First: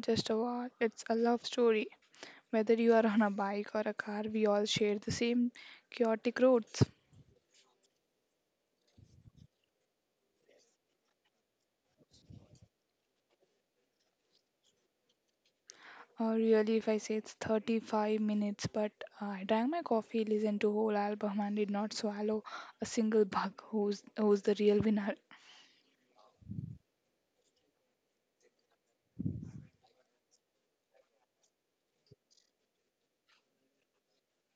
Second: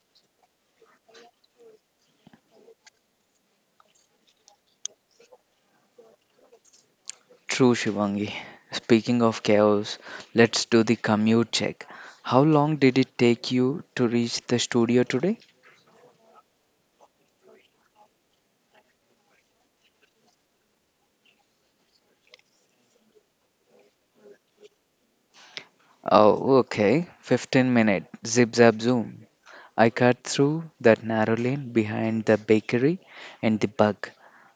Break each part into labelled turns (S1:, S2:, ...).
S1: just a war, it's a love story. Whether you are on a bike or a car, we all share the same chaotic roads.
S2: True, Shivangi. Speaking of chaos, let's do the commute check. How long did it take you to reach the studio today?
S1: Or really, if I say it's 35 minutes, but I drank my coffee, listened to whole album, and did not swallow a single bug. Who's the real winner?
S2: Oh, okay. 15 minute. Zip zap zoom. I cut through that narrow lane behind the bakery and the bug.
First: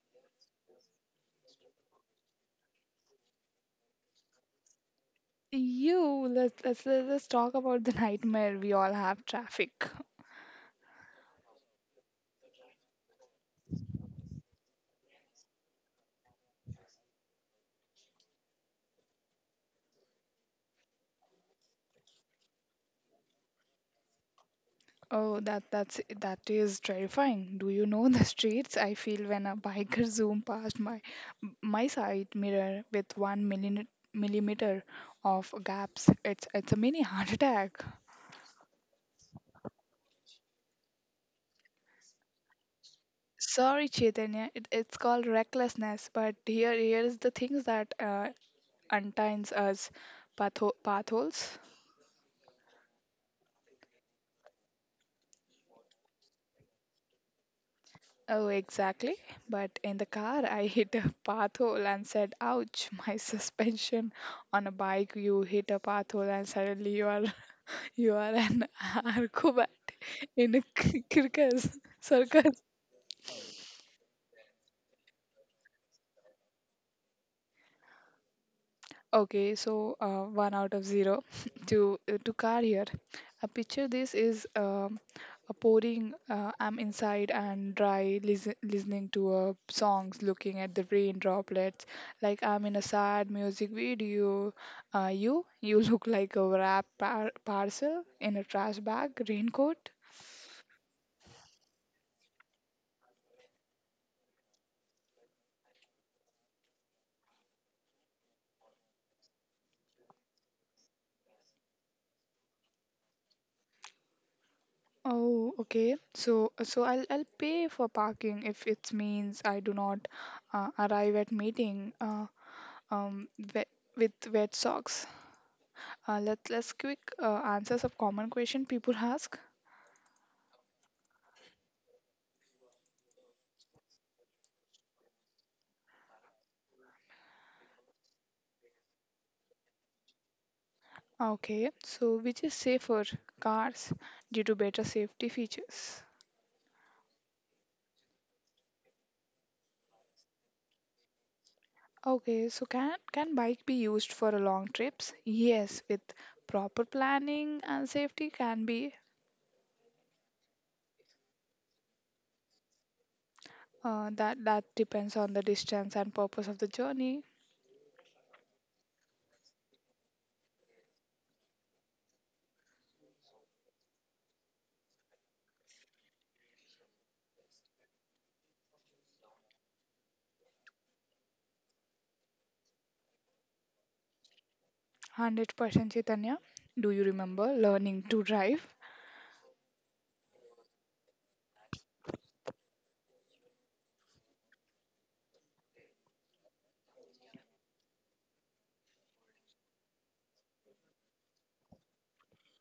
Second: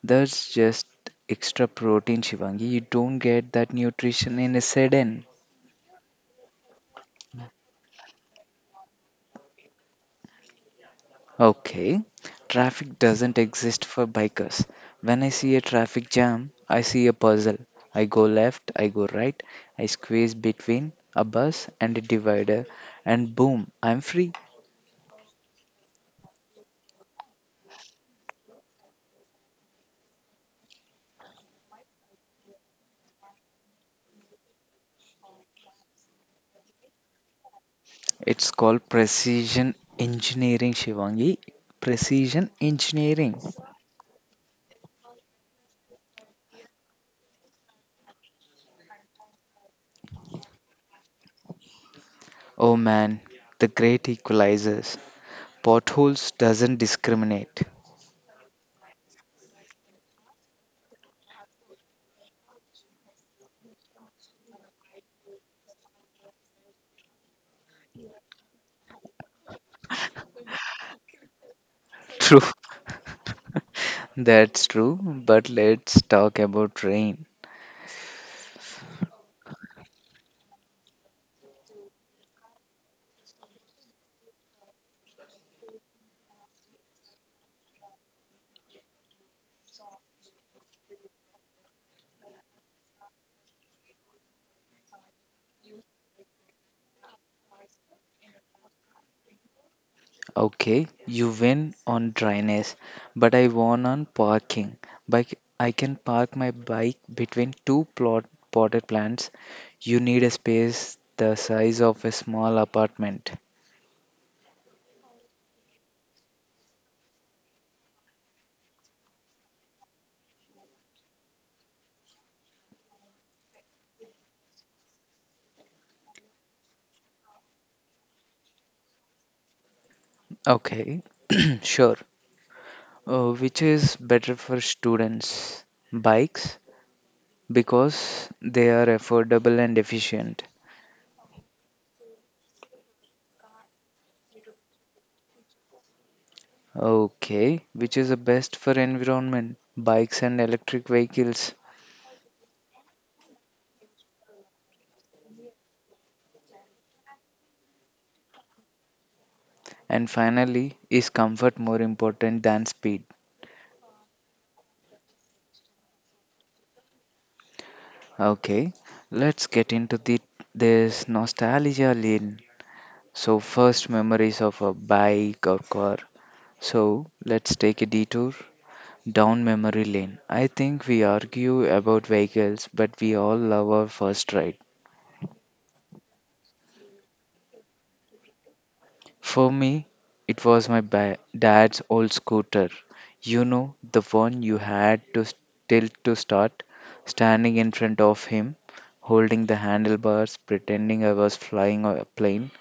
S2: That's just extra protein, Shivangi. You don't get that nutrition in a sedan.
S1: You. Let's talk about the nightmare we all have. Traffic.
S2: Okay. Traffic doesn't exist for bikers. When I see a traffic jam, I see a puzzle. I go left, I go right, I squeeze between a bus and a divider, and boom, I'm free.
S1: Oh, that is terrifying. Do you know the streets I feel when a biker zoom past my side mirror with one millimeter of gaps? It's a mini heart attack.
S2: It's called precision engineering, Shivangi. Precision engineering.
S1: Sorry, Chaitanya, it's called recklessness, but here is the things that unties us path holes.
S2: Oh man, the great equalizers. Potholes doesn't discriminate.
S1: Oh, exactly. But in the car, I hit a path hole and said, "Ouch!" My suspension on a bike, you hit a path hole and suddenly you are you are an acrobat in a cir- circus
S2: True.
S1: circus.
S2: That's true, but let's talk about rain.
S1: Okay, so one out of zero to car here. A picture this is a pouring. I'm inside and dry, listening to songs, looking at the rain droplets, like I'm in a sad music video. You look like a wrapped parcel in a trash bag, raincoat.
S2: Okay, you win on dryness, but I won on parking. Bike, I can park my bike between two plot potted plants. You need a space the size of a small apartment.
S1: Oh, okay. So I'll pay for parking if it means I do not arrive at meeting. Um, wet, with wet socks. Let's quick answer some common question people ask.
S2: Okay, sure. Which is better for students? Bikes, because they are affordable and efficient.
S1: Okay, so which is safer cars due to better safety features?
S2: Okay, which is the best for environment? Bikes and electric vehicles.
S1: Okay, so can bike be used for a long trips? Yes, with proper planning and safety can be
S2: And finally, is comfort more important than speed?
S1: that that depends on the distance and purpose of the journey.
S2: Okay, let's get into the this nostalgia lane. So first memories of a bike or car. So let's take a detour down memory lane. I think we argue about vehicles, but we all love our first ride.
S1: 100% Chaitanya. Do you remember learning to drive?
S2: For me, it was dad's old scooter. You know, the one you had to tilt to start, standing in front of him, holding the handlebars, pretending I was flying a plane.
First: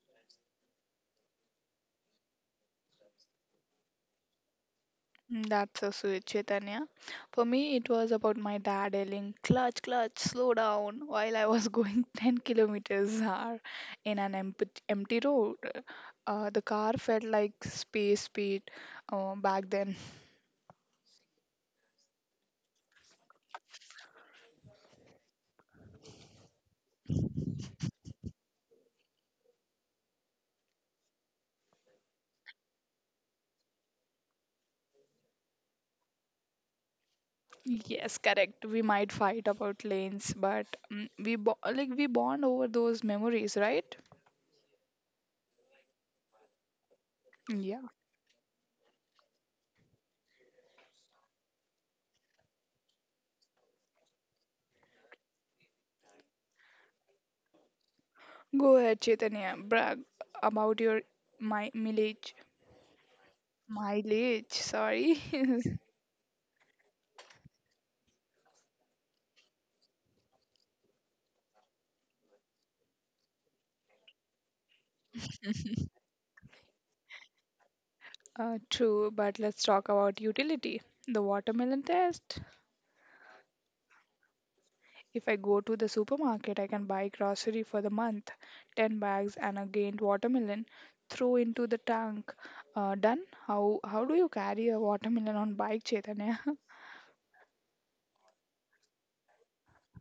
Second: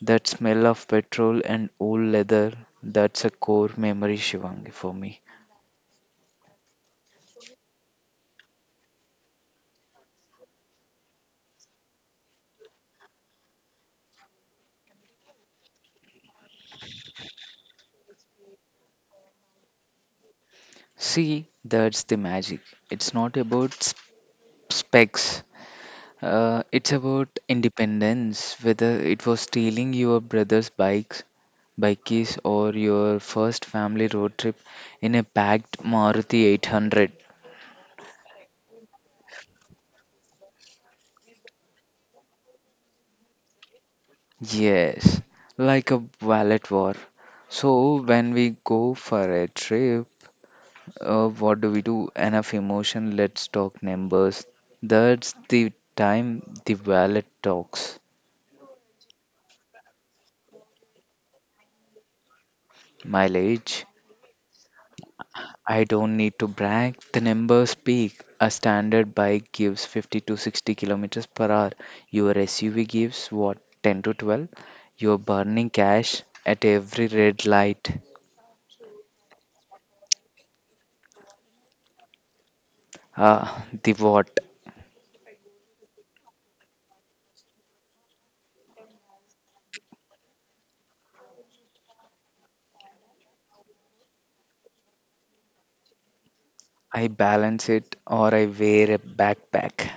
S2: That smell of petrol and old leather, that's a core memory, Shivangi, for me.
S1: Mm, that's so sweet, Chaitanya. For me, it was about my dad yelling, clutch, clutch, slow down, while I was going 10 kilometers an hour in an empty road. The car felt like space speed back then.
S2: See, that's the magic. It's not about specs. It's about independence, whether it was stealing your brother's bike keys, or your first family road trip in a packed Maruti 800.
S1: Yes, correct. We might fight about lanes, but we bo- like we bond over those memories, right?
S2: Yes, like a wallet war.
S1: Yeah.
S2: So when we go for a trip, what do we do? Enough emotion, let's talk numbers. That's the time the wallet talks.
S1: Go ahead, Chaitanya. Brag about your my mileage.
S2: Mileage,
S1: Mileage, sorry.
S2: I don't need to brag. The numbers speak. A standard bike gives 50 to 60 kilometers per hour. Your SUV gives what, 10 to 12. You're burning cash at every red light.
S1: True, but let's talk about utility. The watermelon test.
S2: Ah, the what?
S1: If I go to the supermarket, I can buy grocery for the month, 10 bags and a gained watermelon, throw into the tank. Done. How do you carry a watermelon on bike, Chaitanya?
S2: I balance it or I wear a backpack.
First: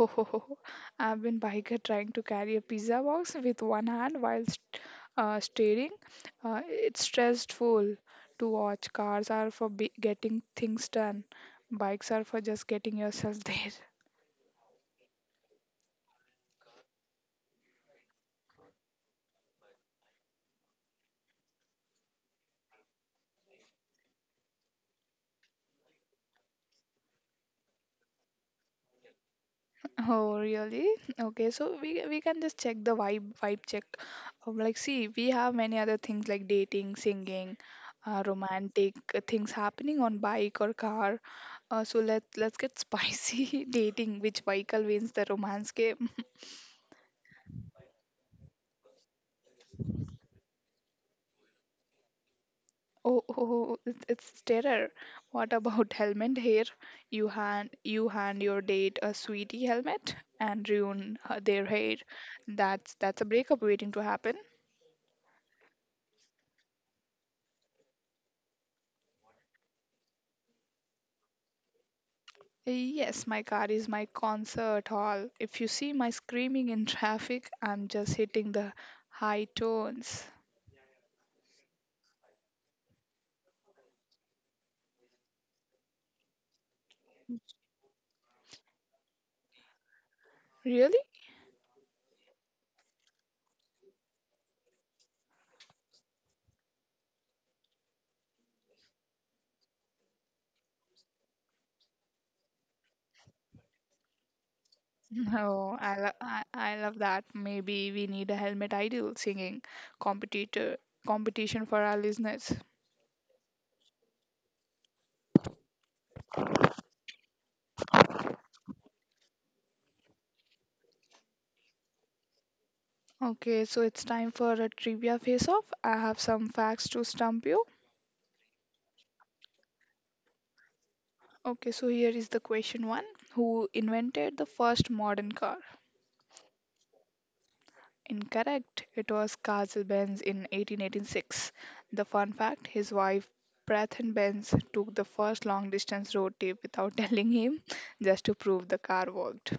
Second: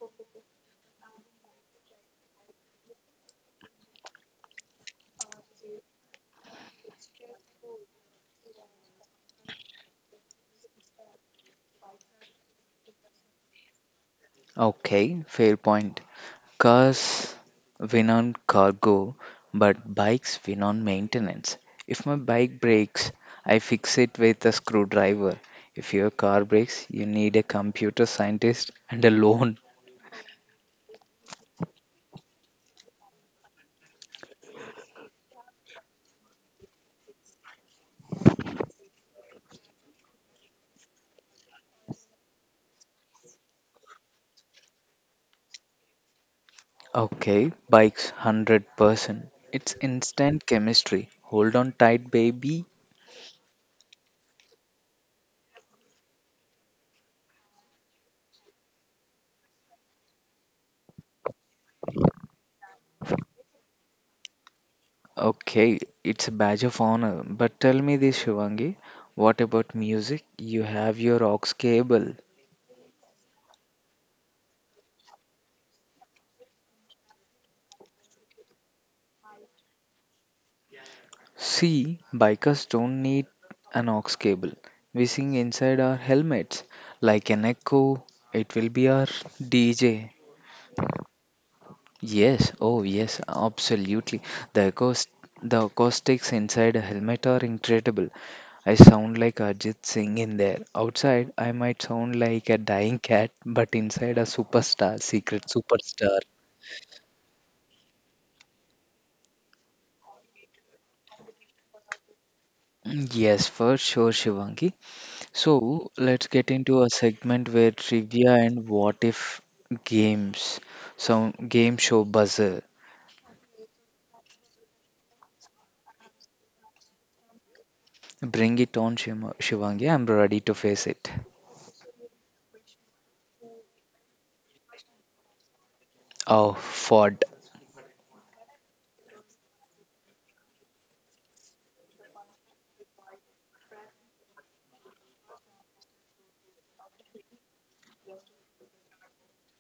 S1: Oh, I've been biker trying to carry a pizza box with one hand while steering. It's stressful to watch. Cars are for getting things done. Bikes are for just getting yourself there.
S2: Okay, fair point. Cars win on cargo, but bikes win on maintenance. If my bike breaks, I fix it with a screwdriver. If your car breaks, you need a computer scientist and a loan.
S1: Oh, really? Okay, so we can just check the vibe check. Like, see, we have many other things like dating, singing, romantic things happening on bike or car. Let's get spicy dating. Which vehicle wins the romance game?
S2: Okay, bikes 100%. It's instant chemistry. Hold on tight, baby.
S1: Oh, it's terror. What about helmet here? You hand your date a sweetie helmet and ruin their hair. That's a breakup waiting to happen.
S2: Okay, it's a badge of honor. But tell me this, Shivangi, what about music? You have your aux cable.
S1: Yes, my car is my concert hall. If you see my screaming in traffic, I'm just hitting the high tones.
S2: See, bikers don't need an aux cable. We sing inside our helmets like an echo. It will be our DJ.
S1: Really?
S2: Yes, oh yes, absolutely. The acoust- the acoustics inside a helmet are incredible. I sound like Arjit Singh in there. Outside, I might sound like a dying cat, but inside a superstar, secret
S1: No,
S2: superstar.
S1: I love that. Maybe we need a helmet ideal singing competitor competition for our listeners.
S2: Yes, for sure, Shivangi. So let's get into a segment where trivia and what if games, some game show buzzer.
S1: Okay, so it's time for a trivia face-off. I have some facts to stump you.
S2: Bring it on, Shivangi. I'm ready to face it.
S1: Okay, so here is the question one. Who invented the first modern car?
S2: Oh, Ford.
S1: Incorrect. It was Carl Benz in 1886. The fun fact his wife Bethan Benz took the first long distance road trip without telling him just to prove the car worked.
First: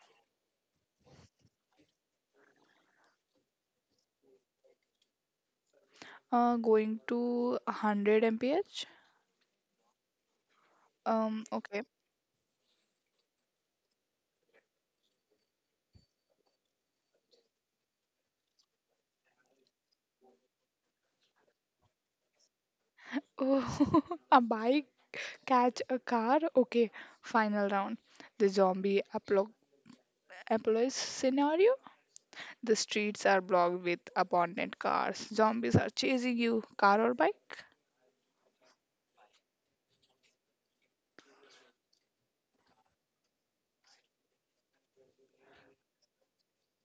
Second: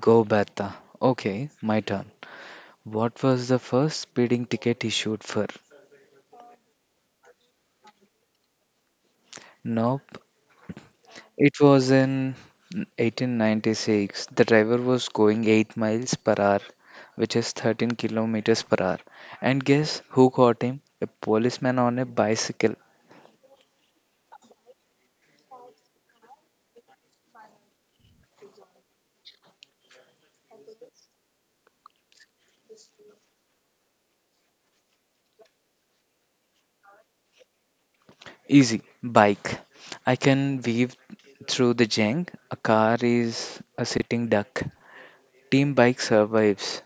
S2: Go Bata. Okay, my turn. What was the first speeding ticket issued for?
S1: Going to 100 mph?
S2: Nope, it
S1: Okay.
S2: was in 1896. The driver was going 8 miles per hour, which is 13 kilometers per hour. And guess who caught him? A policeman on a bicycle.
S1: Oh, a bike catch a car? Okay. Final round. The apocalypse scenario. The streets are blocked with abandoned cars. Zombies are chasing you, car or bike.
S2: Easy. Bike. I can weave through the junk. A car is a sitting duck. Team bike survives.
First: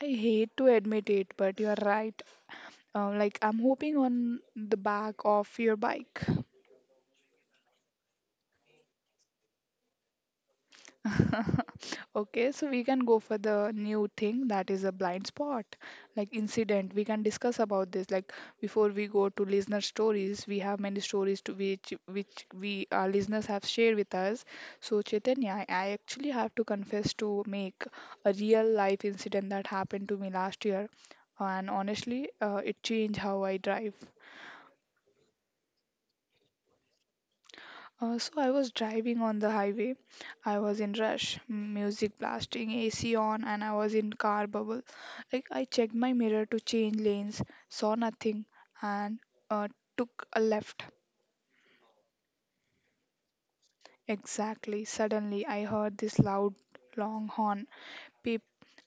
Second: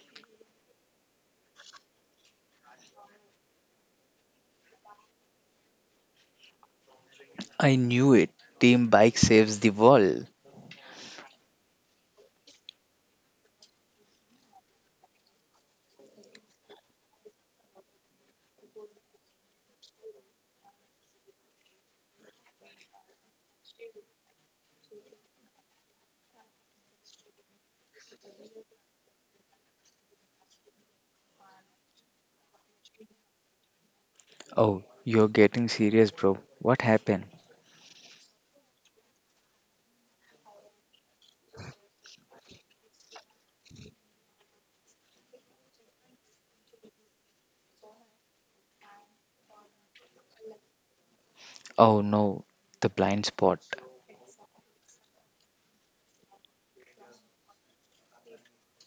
S1: I hate to admit it, but you're right. Like, I'm hoping on the back of your bike.
S2: I knew it. Team bike saves the world.
S1: Okay, so we can go for the new thing that is a blind spot, like incident. We can discuss about this. Like before we go to listener stories, we have many stories to which we our listeners have shared with us. So Chaitanya, I actually have to confess to make a real life incident that happened to me last year, and honestly, it changed how I drive.
S2: Oh, you're getting serious, bro. What happened?
S1: So I was driving on the highway. I was in rush, music blasting, AC on, and I was in car bubble. Like I checked my mirror to change lanes, saw nothing, and uh, took a left.
S2: Oh no, the blind spot.
S1: Exactly. Suddenly, I heard this loud, long horn. Beep.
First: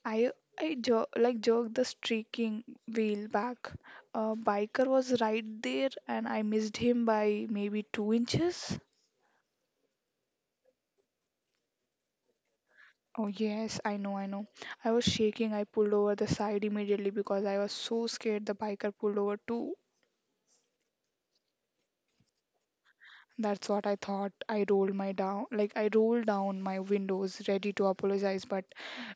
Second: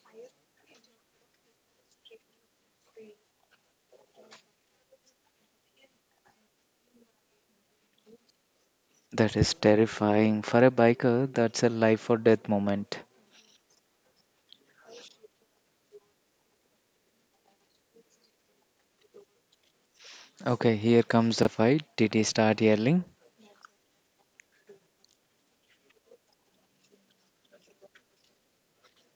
S1: I I jerked the streaking wheel back. A biker was right there, and I missed him by maybe 2 inches.
S2: That is terrifying. For a biker, that's a life or death moment.
S1: Oh, yes, I know, I know. I was shaking. I pulled over the side immediately because I was so scared the biker pulled over too.
S2: Okay, here comes the fight. Did he start yelling?
S1: That's what I thought. I rolled down my windows, ready to apologize, but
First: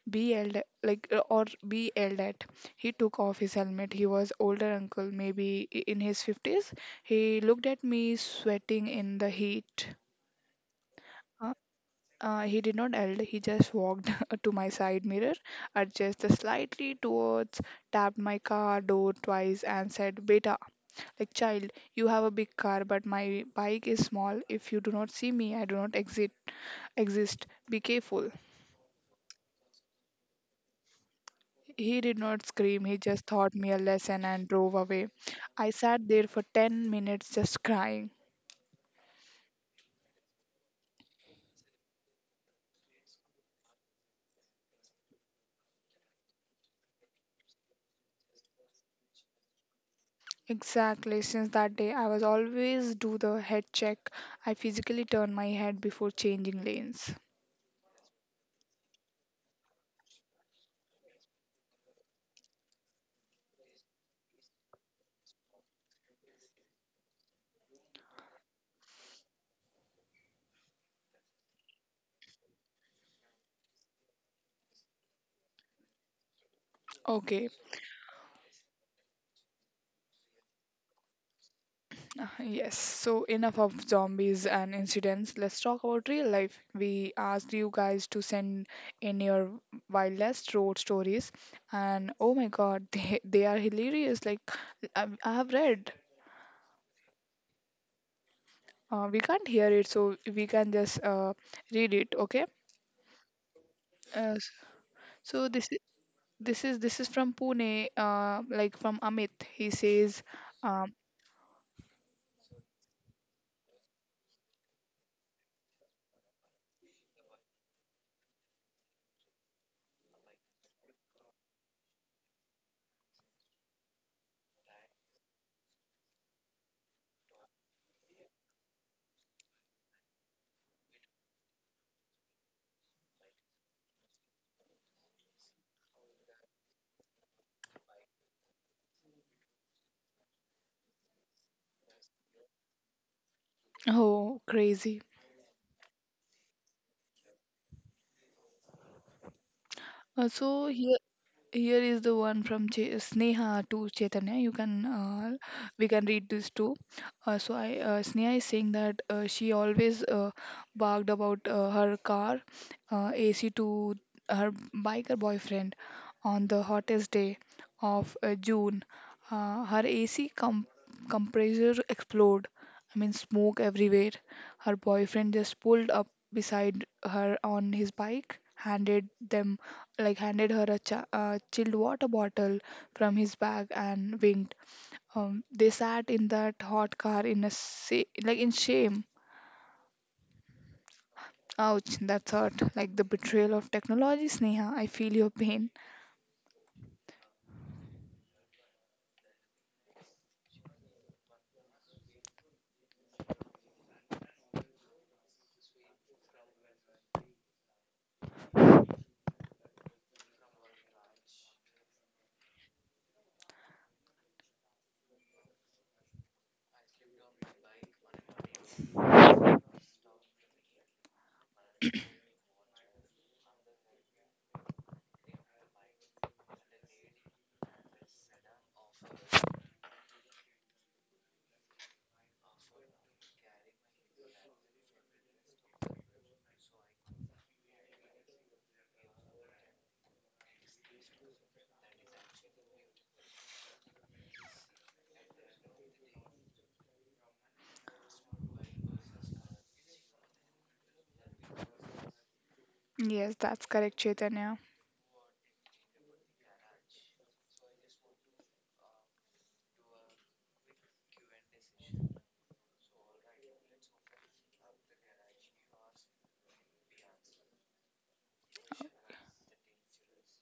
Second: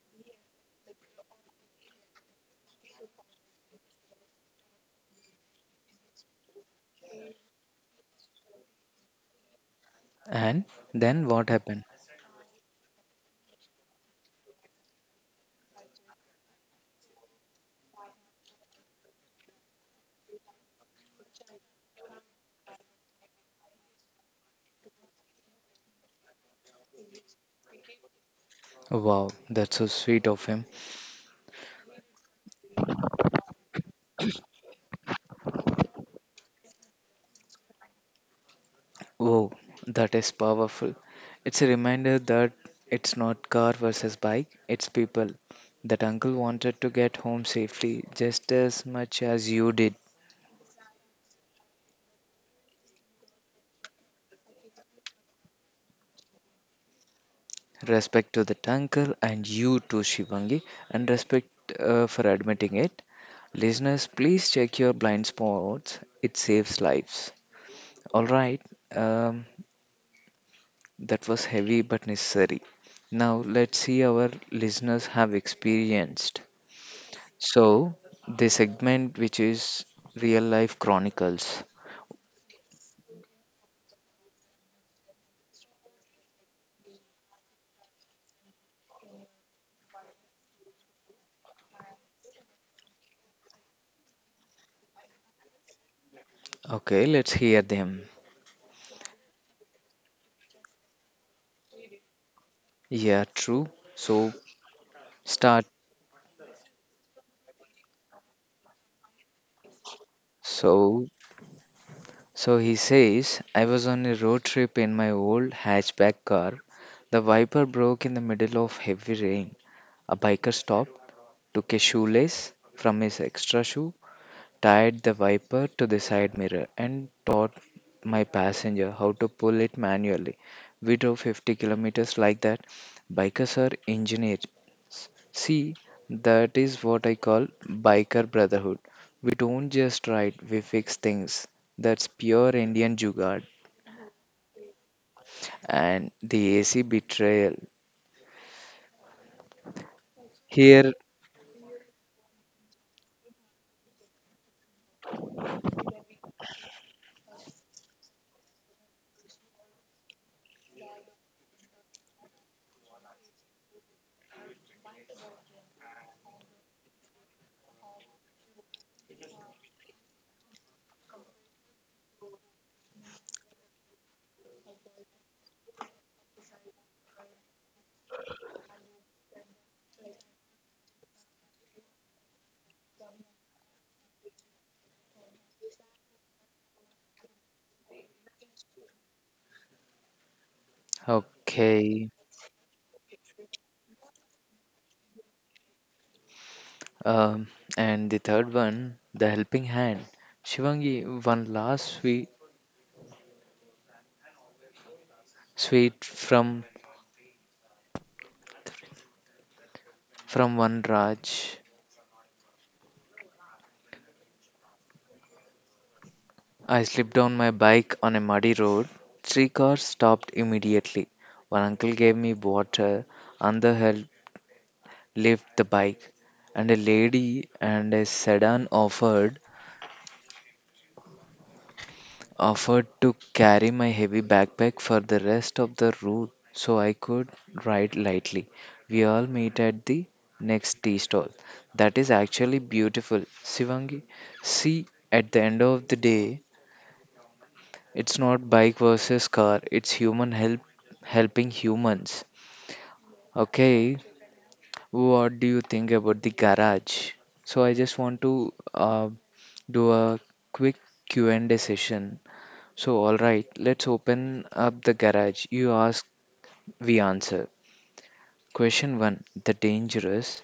S1: be yelled at. He took off his helmet. He was older uncle, maybe in his fifties. He looked at me, sweating in the heat.
S2: And then what
S1: Huh?
S2: happened?
S1: He did not yell, he just walked to my side mirror, adjusted slightly towards, tapped my car door twice, and said, Beta, like child, you have a big car, but my bike is small. If you do not see me, I do not exit, exist. Be careful.
S2: Wow, that's so sweet of him.
S1: He did not scream, he just taught me a lesson and drove away. I sat there for 10 minutes just crying.
S2: Oh, that is powerful. It's a reminder that it's not car versus bike, it's people. That uncle wanted to get home safely just as much as you did.
S1: Exactly. Since that day, I was always do the head check. I physically turn my head before changing lanes.
S2: Respect to that uncle and you too, Shivangi, and respect for admitting it. Listeners, please check your blind spots. It saves lives. All right, um, that was heavy but necessary. Now, let's see our listeners have experienced.
S1: Okay,
S2: So, the segment which is real life chronicles.
S1: yes, so enough of zombies and incidents. Let's talk about real life. We asked you guys to send in your wildest road stories, and oh my god, they are hilarious. Like, I have read,
S2: Okay, let's hear them.
S1: we can't hear it, so we can just read it, okay?
S2: Yeah, true. So,
S1: Uh, s- so
S2: start.
S1: this i- this is from Pune, from Amit. He says, um,
S2: So, so he says, I was on a road trip in my old hatchback car. The wiper broke in the middle of heavy rain. A biker stopped, took a shoelace from his extra shoe, tied the wiper to the side mirror, and taught my passenger how to pull it manually. We drove 50 kilometers like that. Bikers are engineers. See, that is what I call biker brotherhood. We don't just ride, we fix things. That's pure Indian jugaad
S1: "Oh, crazy."
S2: and the AC betrayal.
S1: Uh, so
S2: Here,
S1: here Here is the one from Sneha to Chaitanya. You can we can read this too. So I Sneha is saying that she always barked about her car AC to her biker boyfriend on the hottest day of June. Her compressor exploded. I mean smoke everywhere. Her boyfriend just pulled up beside her on his bike, handed them like handed her a chilled water bottle from his bag and winked. They sat in that hot car in a in shame. Ouch,
S2: okay.
S1: that's hurt. Like the betrayal of technology, Sneha. I feel your pain.
S2: Um, and the third one, the helping hand. Shivangi, one last sweet. Sweet from one Raj. I slipped on my bike on a muddy road. 3 cars stopped immediately. One uncle gave me water, another helped lift the bike, and a lady and a sedan offered to carry my heavy backpack for the rest of the route so I could ride lightly. We all meet at the next tea stall. That is actually beautiful. Sivangi, see, at the end of the day, it's not bike versus car, it's human help helping humans.
S1: Yes, that's
S2: Okay,
S1: correct, Chaitanya.
S2: what do you think about the garage? So I just want to do a quick Q&A session. So all right, let's open up the garage. You ask, we answer. Question one, the dangerous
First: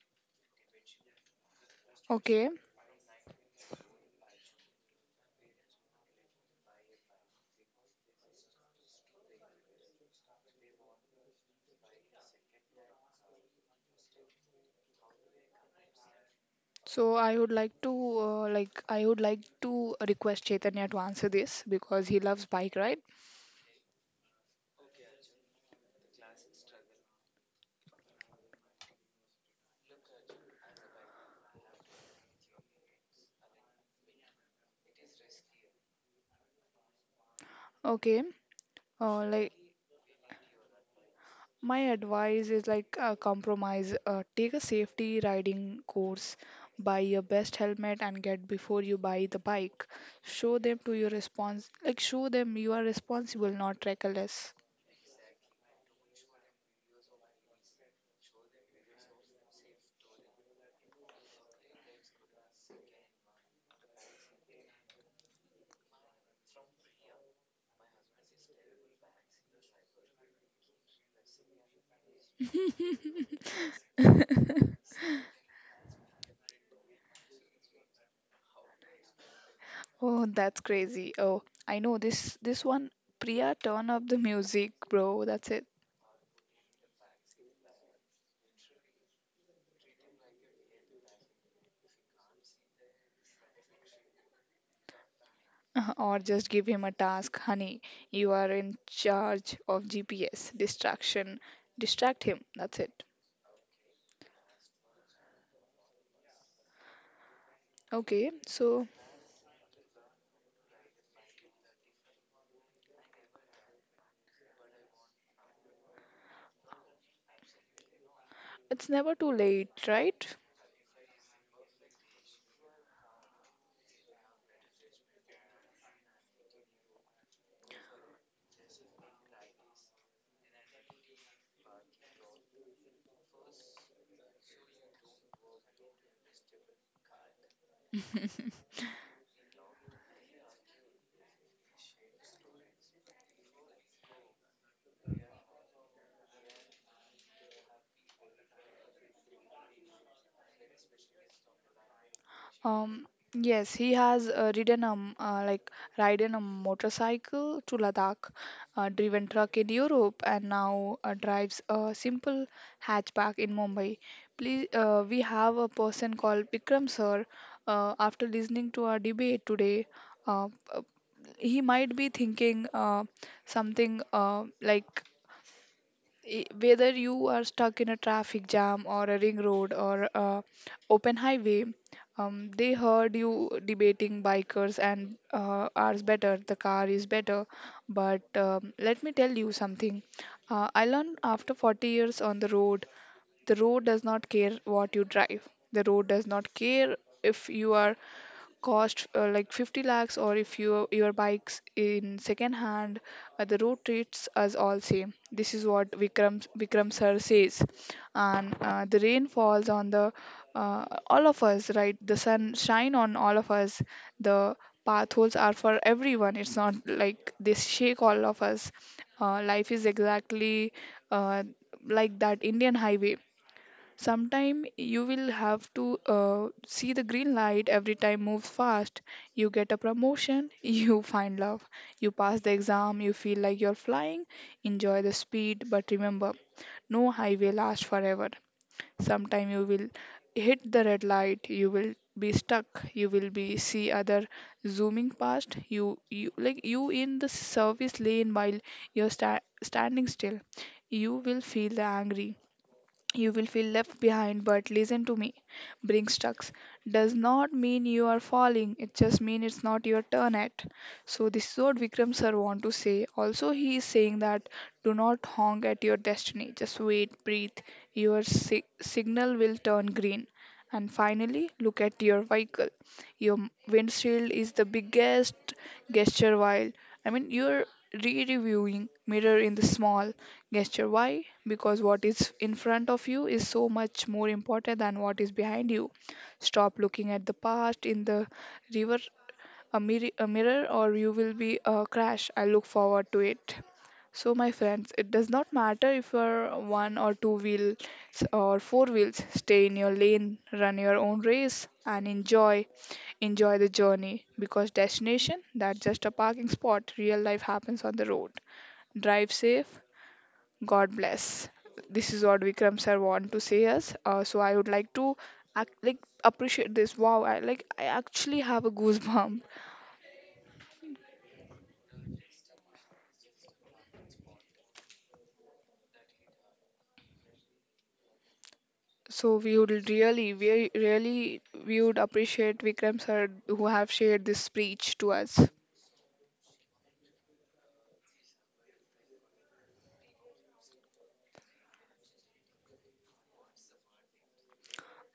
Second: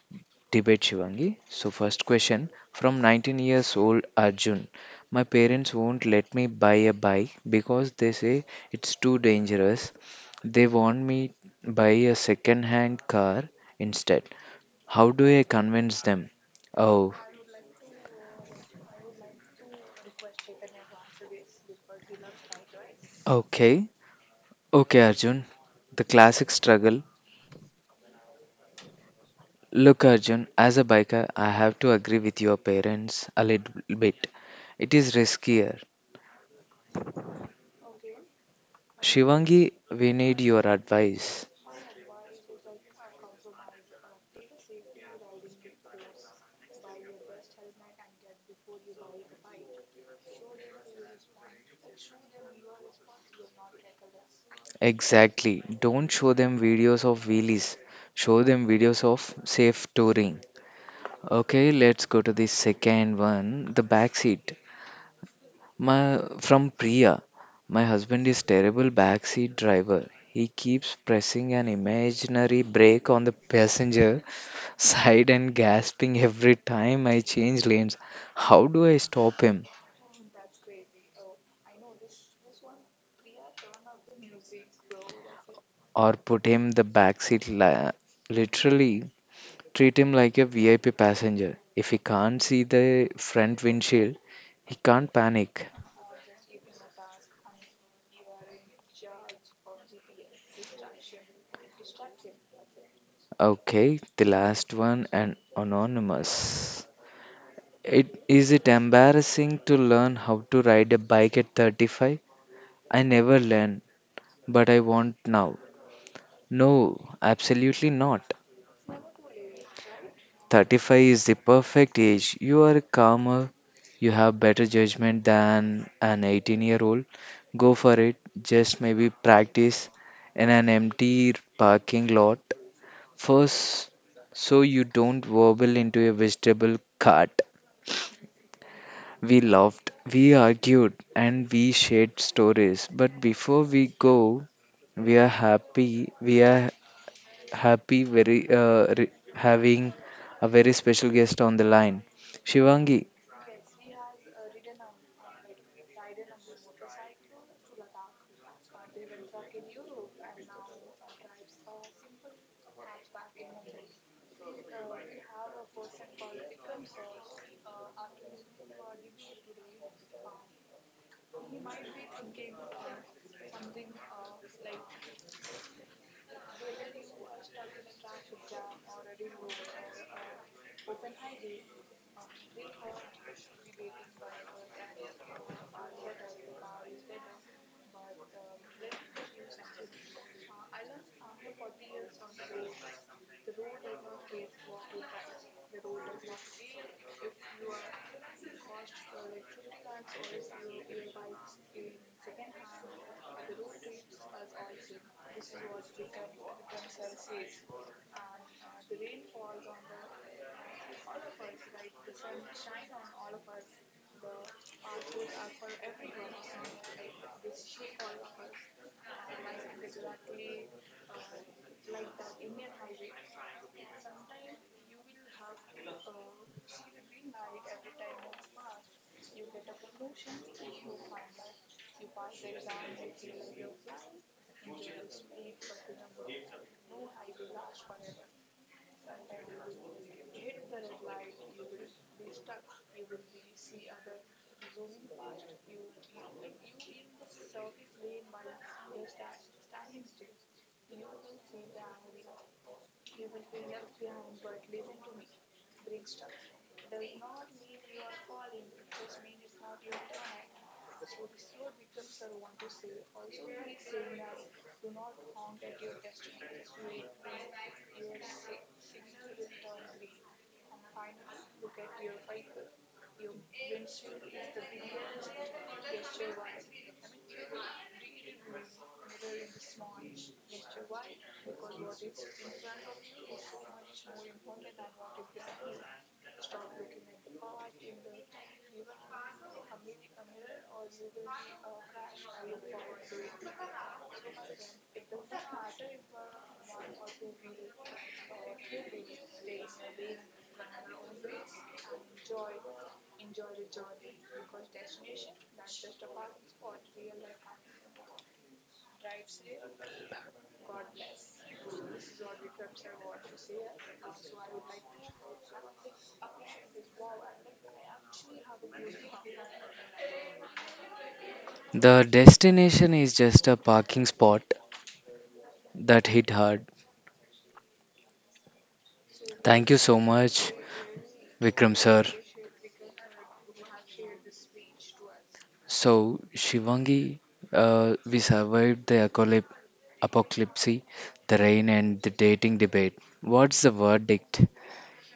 S2: debate, Shivangi. So, first
S1: Okay,
S2: question from 19 years old Arjun. My parents won't let me buy a bike because they say it's too dangerous. They want me buy a second hand car instead. How do I convince them? Oh,
S1: so I would like to I would like to request Chaitanya to answer this because he loves bike ride.
S2: okay. Okay, Arjun. The classic struggle. Look, Arjun, as a biker, I have to agree with your parents a little bit. It is riskier.
S1: Okay, uh, like
S2: Shivangi, we need your advice.
S1: my advice is like a compromise. Take a safety riding course, buy your best helmet and get before you buy the bike. Show them you are responsible, not reckless.
S2: Exactly. Don't show them videos of wheelies. Show them videos of safe touring. Okay, let's go to the second one, the back seat. My from Priya. My husband is terrible backseat driver. He keeps pressing an imaginary brake on the passenger side and gasping every time I change lanes. How do I stop him
S1: Oh, that's crazy. Oh, I know this this one. Priya, turn up the music, bro. That's it.
S2: or put him the backseat literally. Treat him like a VIP passenger. If he can't see the front windshield, he can't panic.
S1: Or just give him a task, honey. You are in charge of GPS. Distraction. Distract him. That's it.
S2: Okay, the last one and anonymous. It
S1: Okay,
S2: is it
S1: so
S2: embarrassing to learn how to ride a bike at 35? I never learned, but I want now. No, absolutely not.
S1: it's never too late, right?
S2: 35 is the perfect age. You are calmer, you have better judgment than an 18-year-old. Go for it. Just maybe practice in an empty parking lot first so you don't wobble into a vegetable cart. We laughed, we argued, and we shared stories. But before we go, we are happy very re- having a very special guest on the line. Shivangi,
S1: Um, yes, he has ridden a motorcycle to Ladakh, driven truck in Europe, and now drives a simple hatchback in Mumbai. Please, we have a person called Vikram sir. After listening to our debate today, uh, uh, he might be thinking something uh, like whether you are stuck in a traffic jam or a ring road or a open highway they heard you debating bikers and ours better the car is better but let me tell you something I learned after 40 years on the road does not care what you drive. The road does not care if you are cost like 50 lakhs or if you your bikes in second hand. The road treats us all same. This is what Vikram sir says. And the rain falls on the all of us, right? The sun shine on all of us. The path holes are for everyone, it's not like they shake all of us. Life is exactly uh, like that Indian highway. Sometime you will have to see the green light, every time moves fast. You get a promotion, you find love, you pass the exam, you feel like you're flying. Enjoy the speed but remember, no highway lasts forever. Sometime you will hit the red light, you will be stuck. You will be see other zooming past you, you like you in the service lane while standing still. You will feel the angry, you will feel left behind, but listen to me. Being stuck does not mean you are falling, it just means it's not your turn yet. So, this is what Vikram sir want to say. Also, he is saying that do not honk at your destiny, just wait, breathe. Signal will turn green. And finally, look at your vehicle. Windshield is the biggest gesture while, I mean, you're re reviewing mirror in the small gesture. Why? Because what is in front of you is so much more important than what is behind you. Stop looking at the past in the river, a mirror, or you will be a crash. I look forward to it. So, my friends, it does not matter if you're one or two wheels or four wheels. Stay in your lane, run your own race, and enjoy. Enjoy the journey because destination that's just a parking spot. Real life happens on the road. Drive safe, God bless. This is what Vikram sir want to say us. So I would like to like appreciate this. Wow, I actually have a goosebump.
S2: the destination is just a parking spot. That hit hard.
S1: So we
S2: Thank you
S1: would
S2: so much,
S1: really,
S2: Vikram
S1: we would
S2: sir.
S1: appreciate Vikram sir who have shared this speech to us.
S2: So, Shivangi, we survived the apocalypse, the rain, and the dating debate. What's the verdict?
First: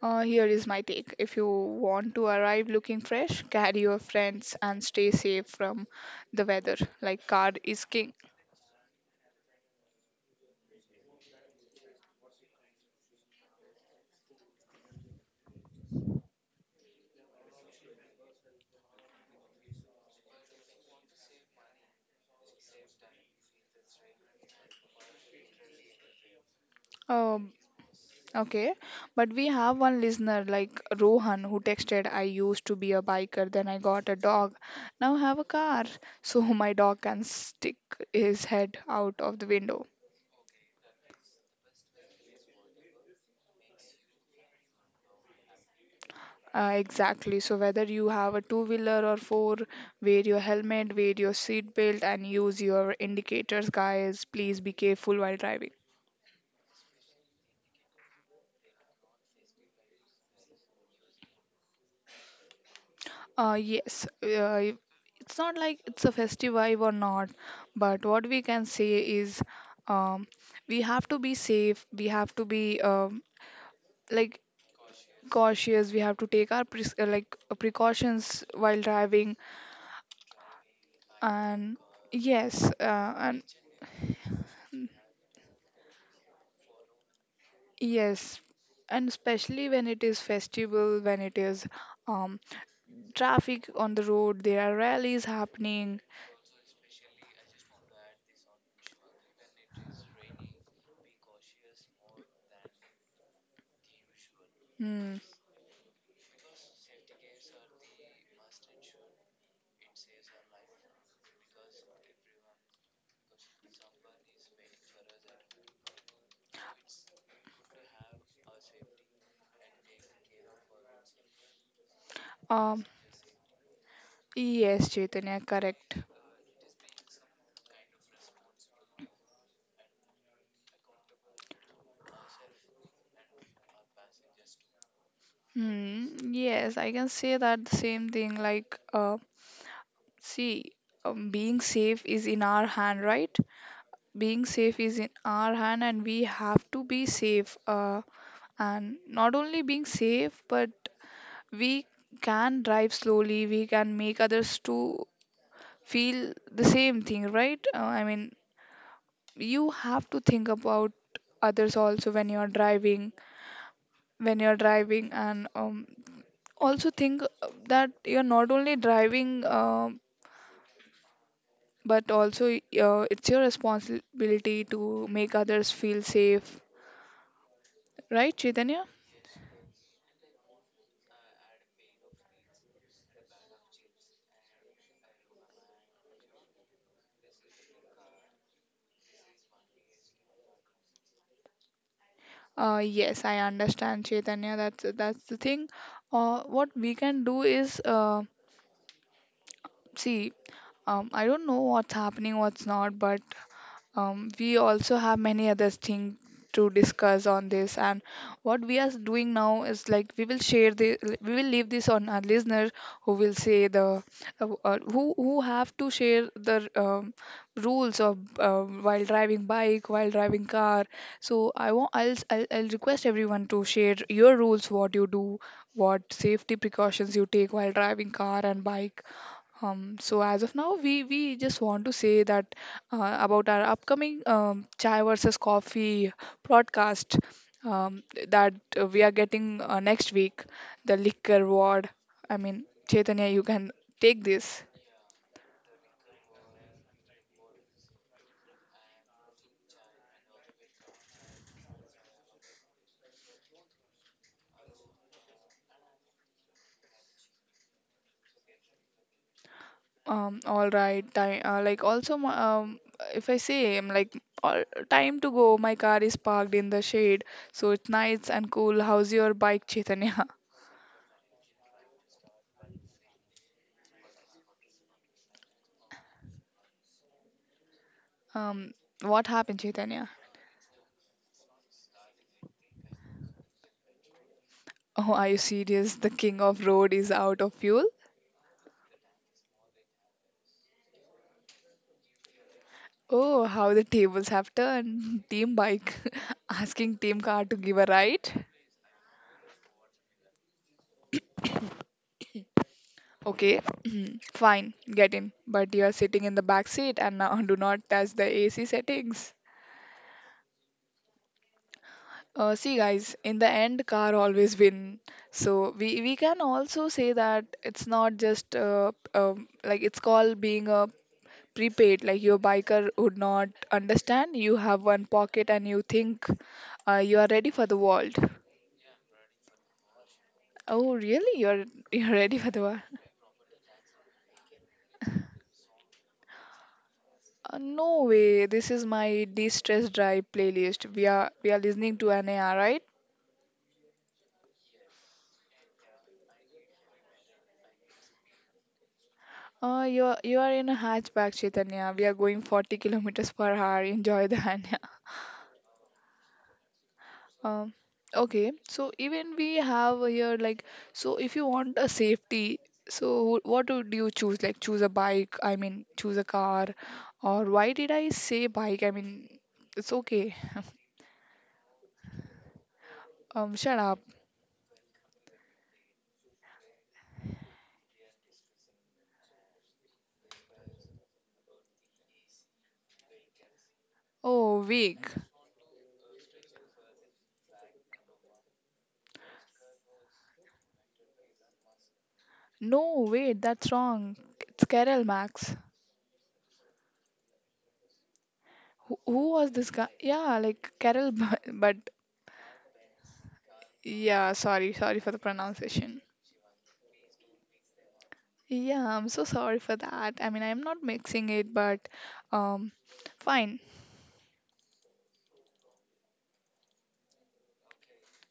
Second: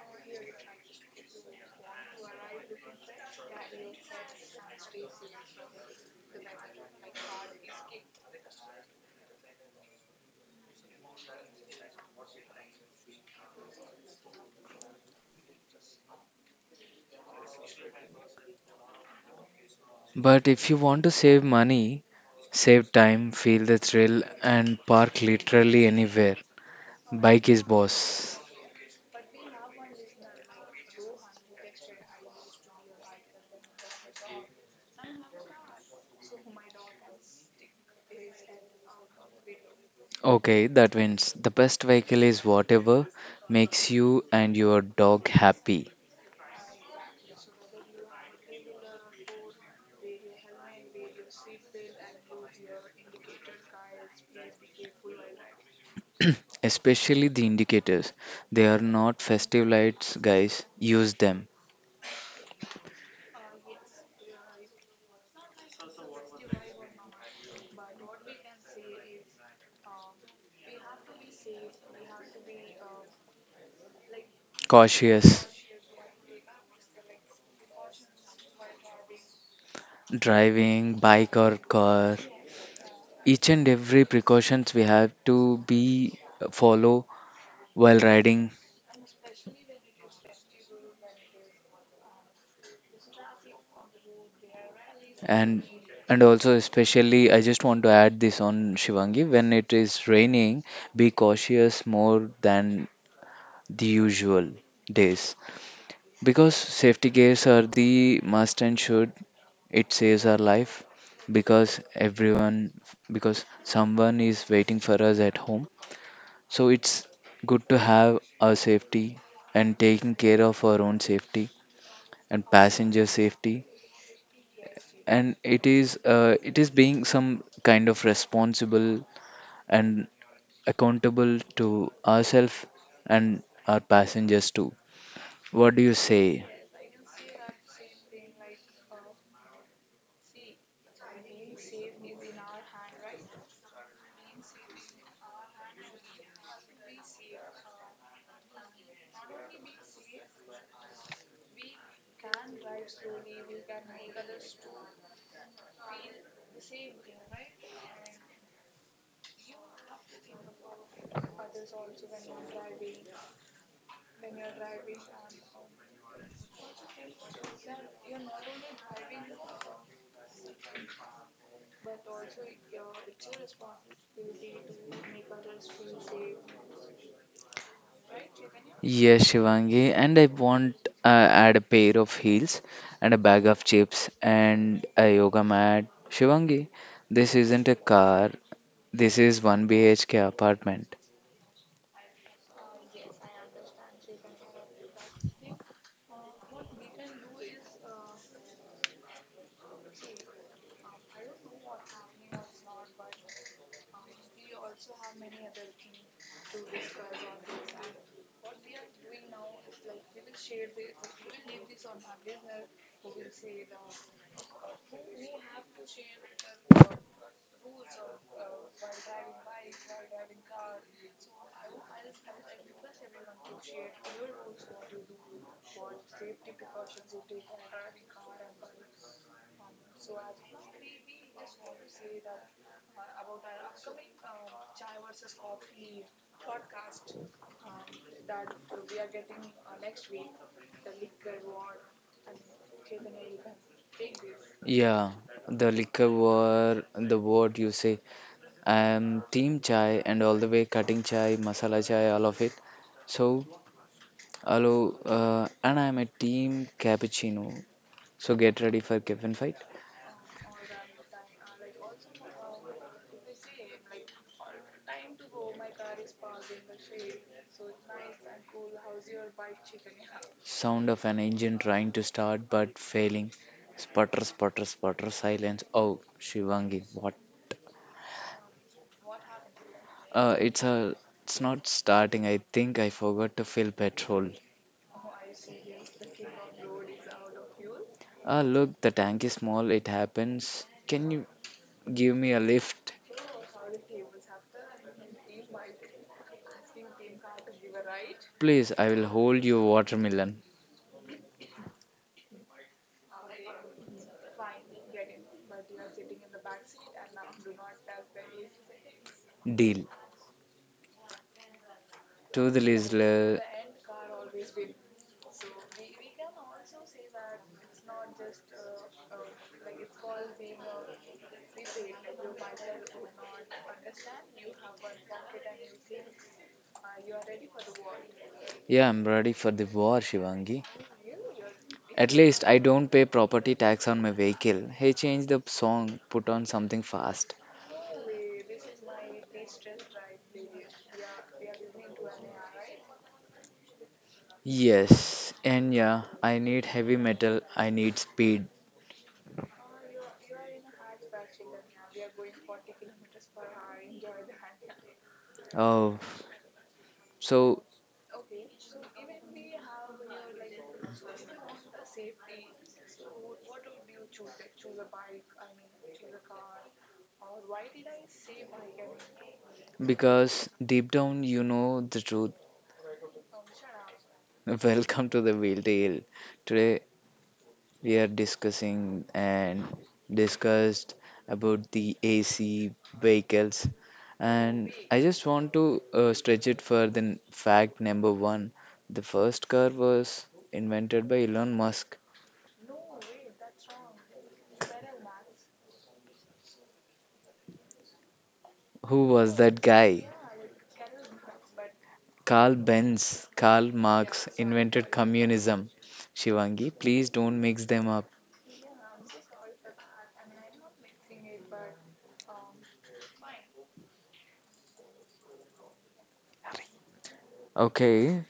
S1: Here is my take. If you want to arrive looking fresh, carry your friends and stay safe from the weather. Like card is king.
S2: But if you want to save money, save time, feel the thrill, and park literally anywhere. Bike
S1: Um,
S2: is boss.
S1: Okay but we have one listener like Rohan who texted, I used to be a biker, then I got a dog. Now I have a car, so my dog can stick his head out of the window.
S2: Okay, that wins. The best vehicle is whatever makes you and your dog happy,
S1: Exactly. So whether you have a two wheeler or four, wear your helmet, wear your seat belt, and use your indicators, guys. Please be careful while driving.
S2: especially the indicators. They are not festive lights, guys. Use them.
S1: Yes, it's not like it's a festive vibe or not, but what we can say is, um, we have to be safe, we have to be like
S2: Cautious
S1: cautious, we have to take our like precautions while driving,
S2: driving, bike or
S1: and
S2: car.
S1: yes,
S2: Each and every precautions we have to be follow while
S1: yes,
S2: riding.
S1: and especially when it is festival, when it is, um, traffic on the road, there are rallies
S2: and
S1: happening.
S2: and also especially I just want to add this on Shivangi, when it is raining be cautious more than the usual
S1: Hmm.
S2: days. Because safety gears are the must and should. It saves our life because everyone, because someone is waiting for us at home. So it's good to have our safety and taking care of our own safety and
S1: Um,
S2: passenger safety.
S1: yes,
S2: And
S1: Chaitanya, correct.
S2: it is being some kind of responsible and accountable to ourselves and our passengers too. What do you
S1: Hmm,
S2: say?
S1: yes, I can say that the same thing. Like, see, being safe is in our hand, right? Being safe is in our hand, and we have to be safe. And not only being safe, but we can drive slowly, we can make others to feel the same thing, right? I mean, you have to think about others also when you're driving, and also think that you're not only driving but also, it's your responsibility to make others feel safe, right Chaitanya?
S2: Yes, Shivangi, and I want add a pair of heels and a bag of chips and a yoga mat. Shivangi, this isn't a car. This is 1 BHK apartment.
S1: Yes, I understand, Chaitanya, that's the thing. What we can do is, see, I don't know what's happening what's not, but we also have many other things to discuss on this, and what we are doing now is like we will share the we will leave this on our listener who will say the, who have to share the, rules of, while driving bike while driving car. So I want I'll, s- I'll request everyone to share your rules, what you do, what safety precautions you take while driving car and bike. So as of now, we just want to say that, about our upcoming, chai versus coffee broadcast, um, that we are getting, next week, the liquor ward. I mean, Chaitanya, you can take this.
S2: Yeah, the liquor war, the word you say. I am team chai and all the way cutting chai, masala chai, all of it. So, hello, and I am a team cappuccino. So get ready for Kevin fight.
S1: All right, time, like also, if I say, I'm like, all, time to go. My car is parked in the shade, so it's nice and cool. How's your bike, Chaitanya?
S2: Sound of an engine trying to start but failing. Sputter, sputter, sputter, silence. Oh, Shivangi, what?
S1: Um, what happened, Chaitanya?
S2: Uh, it's a, it's not starting. I think I forgot to fill petrol.
S1: Oh, are you serious? The king of road is out of fuel?
S2: Ah, look, the tank is small. It happens. Can you give me a lift,
S1: Oh, how the tables have turned. Team bike asking team car to give a ride.
S2: please? I will hold your watermelon.
S1: Okay, fine, get in. But you are sitting in the back seat and now do not touch the AC settings.
S2: Deal. To
S1: Uh,
S2: the
S1: see, guys, in
S2: listener.
S1: the end, car always win. So we can also say that it's not just, like it's called being a prepaid, like your biker would not understand, you have one pocket and you think, you are ready for the world.
S2: Yeah, I'm ready for the war, Shivangi.
S1: Oh really, you're
S2: At
S1: ready
S2: least
S1: for
S2: I
S1: the world.
S2: don't pay property tax on my vehicle. Hey, change the song, put on something fast.
S1: No way, this is my de-stress drive playlist. We are listening to nai, right?
S2: Yes, and yeah, I need heavy metal, I need speed.
S1: You are in a hatchback, Chaitanya. We are going 40 kilometers per hour. Enjoy the NAR.
S2: Oh, so,
S1: Um, okay, so even we have here like, so if you want a safety, so what would you choose? Like choose a bike, I mean choose a car, or why did I say bike? I mean it's okay.
S2: because deep down you know the truth,
S1: Shut up.
S2: welcome to the Whale Tale. Today we are discussing and discussed about the AC vehicles,
S1: Oh,
S2: and I
S1: weak.
S2: just want to stretch it for the fact number one. The first car was invented by Elon Musk.
S1: No, wait, that's wrong. It's Carol Max. Who,
S2: Who
S1: who
S2: was
S1: was
S2: that
S1: this guy?
S2: guy?
S1: Yeah, like Carol, but
S2: Carl Benz, Karl Marx
S1: yeah, sorry,
S2: invented
S1: sorry for the
S2: communism.
S1: pronunciation.
S2: Shivangi, please don't mix them up.
S1: Yeah, I'm so sorry for that. I mean, I'm not mixing it, but um, fine.
S2: Okay.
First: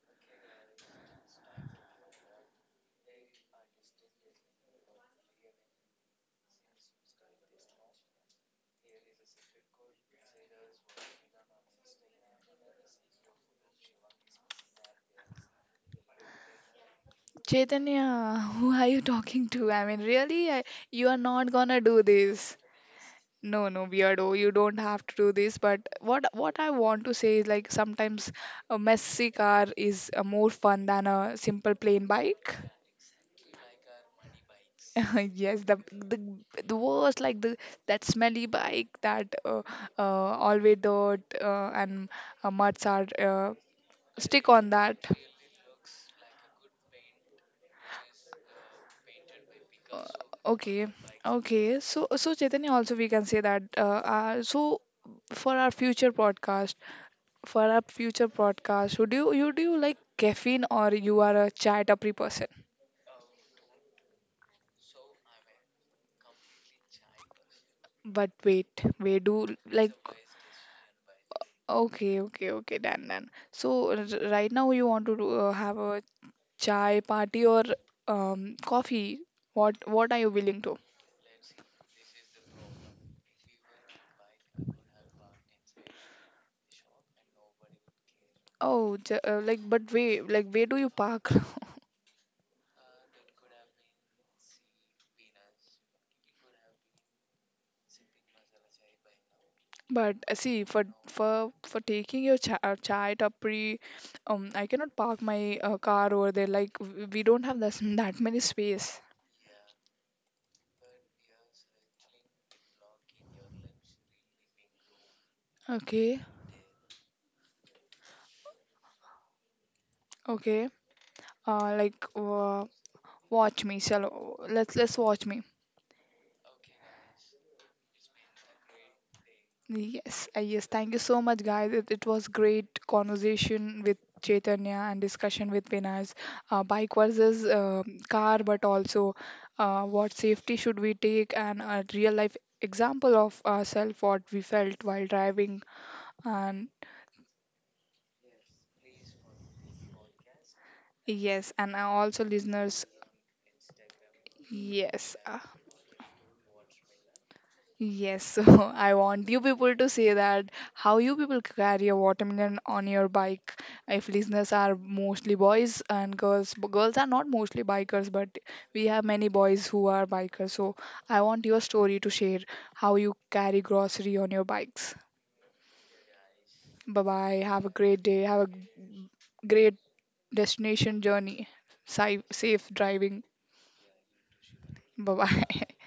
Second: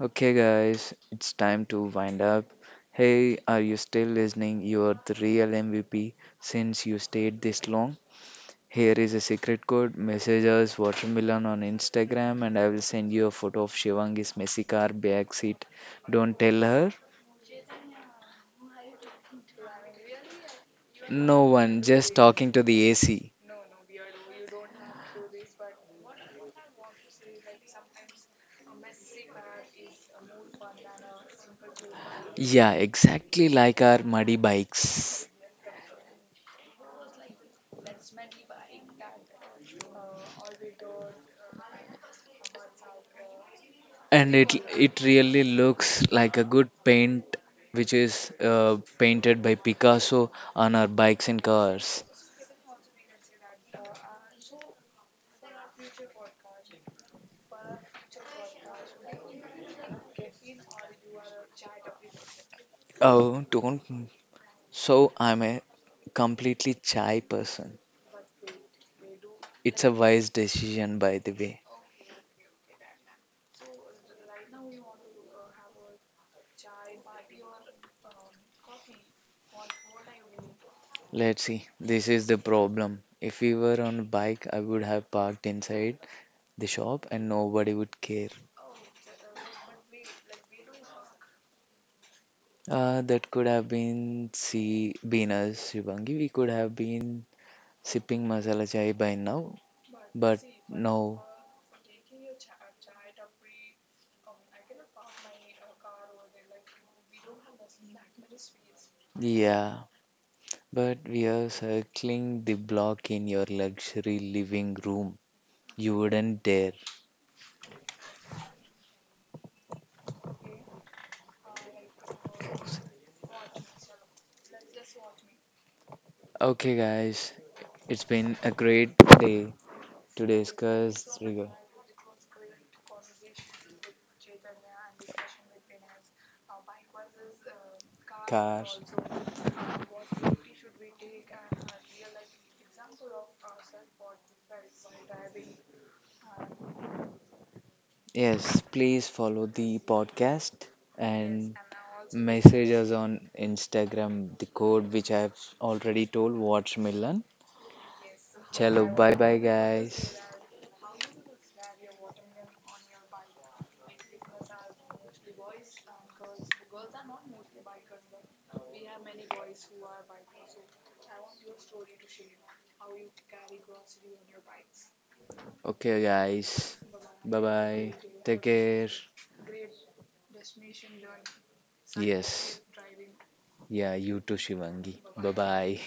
S2: Okay, guys, it's time to wind up. Hey, are you still listening? You are the real MVP since you stayed this long. Here is a secret code. Message us watermelon on Instagram, and I will send you a photo of Shivangi's messy car backseat. Don't tell her.
S1: Chaitanya, who are you talking to? I mean, really? You are
S2: No
S1: not gonna
S2: one,
S1: do
S2: just talking
S1: this.
S2: to the AC.
S1: No, no, weirdo, you don't have to do this. But what I want to say is like sometimes a messy car is, more fun than a simple plain bike.
S2: Yeah, exactly like our muddy bikes.
S1: Yes, the worst, like the, that smelly bike that, always dirt, and muds are,
S2: And
S1: stick
S2: it
S1: on that.
S2: it really looks like a good paint which is painted by
S1: Uh,
S2: Picasso on our
S1: okay
S2: bikes and
S1: okay so
S2: cars.
S1: so Chaitanya, also we can say that, so for our future podcast, would you like caffeine, or you are a chai tapri person?
S2: Oh, don't. So I'm a completely chai person.
S1: But wait, do
S2: It's a
S1: like
S2: wise decision, by the way.
S1: okay, done, so right now you want to do, have a chai party or coffee? What are you willing to...
S2: Let's see. This is the problem. If we were on a bike, I would have parked inside the shop and nobody would care.
S1: Oh like but where, like where do you park?
S2: That could have been us, Shivangi. We could have been sipping masala chai by now,
S1: But,
S2: but
S1: see, for
S2: no,
S1: taking your chai tapri, I cannot park my, car over there. Like we don't have that that many space.
S2: yeah, but we are circling the block in your luxury living room. You
S1: Okay,
S2: wouldn't dare.
S1: okay. Uh, like uh, Watch me, chalo. Let's watch me.
S2: Okay, guys, it's been a great day to
S1: Yes, yes. Thank you
S2: discuss.
S1: so much, guys. It was great conversation with Chaitanya and discussion with Vinay. Bike versus car, but
S2: Cars.
S1: also, what safety should we take and a real life example of ourselves what we felt while driving. And...
S2: Yes, please follow the podcast
S1: Yes,
S2: and
S1: and I also
S2: message
S1: listeners.
S2: us on Instagram. The code which
S1: Yes,
S2: I have already told, Watch Milan.
S1: yes. So
S2: Chalo,
S1: I
S2: bye
S1: want
S2: bye,
S1: you people to
S2: guys.
S1: say that how you people carry a watermelon on your bike. If listeners are mostly boys and girls, girls are not mostly bikers, but we have many boys who are bikers. So I want your story to share how you carry grocery on your bikes.
S2: Okay, guys.
S1: Bye bye.
S2: Bye
S1: Have a
S2: bye.
S1: great day.
S2: Take
S1: Have
S2: care.
S1: a great destination journey. Safe,
S2: Yes.
S1: safe driving.
S2: Yeah, you too, Shivangi. Bye
S1: Bye-bye.
S2: bye.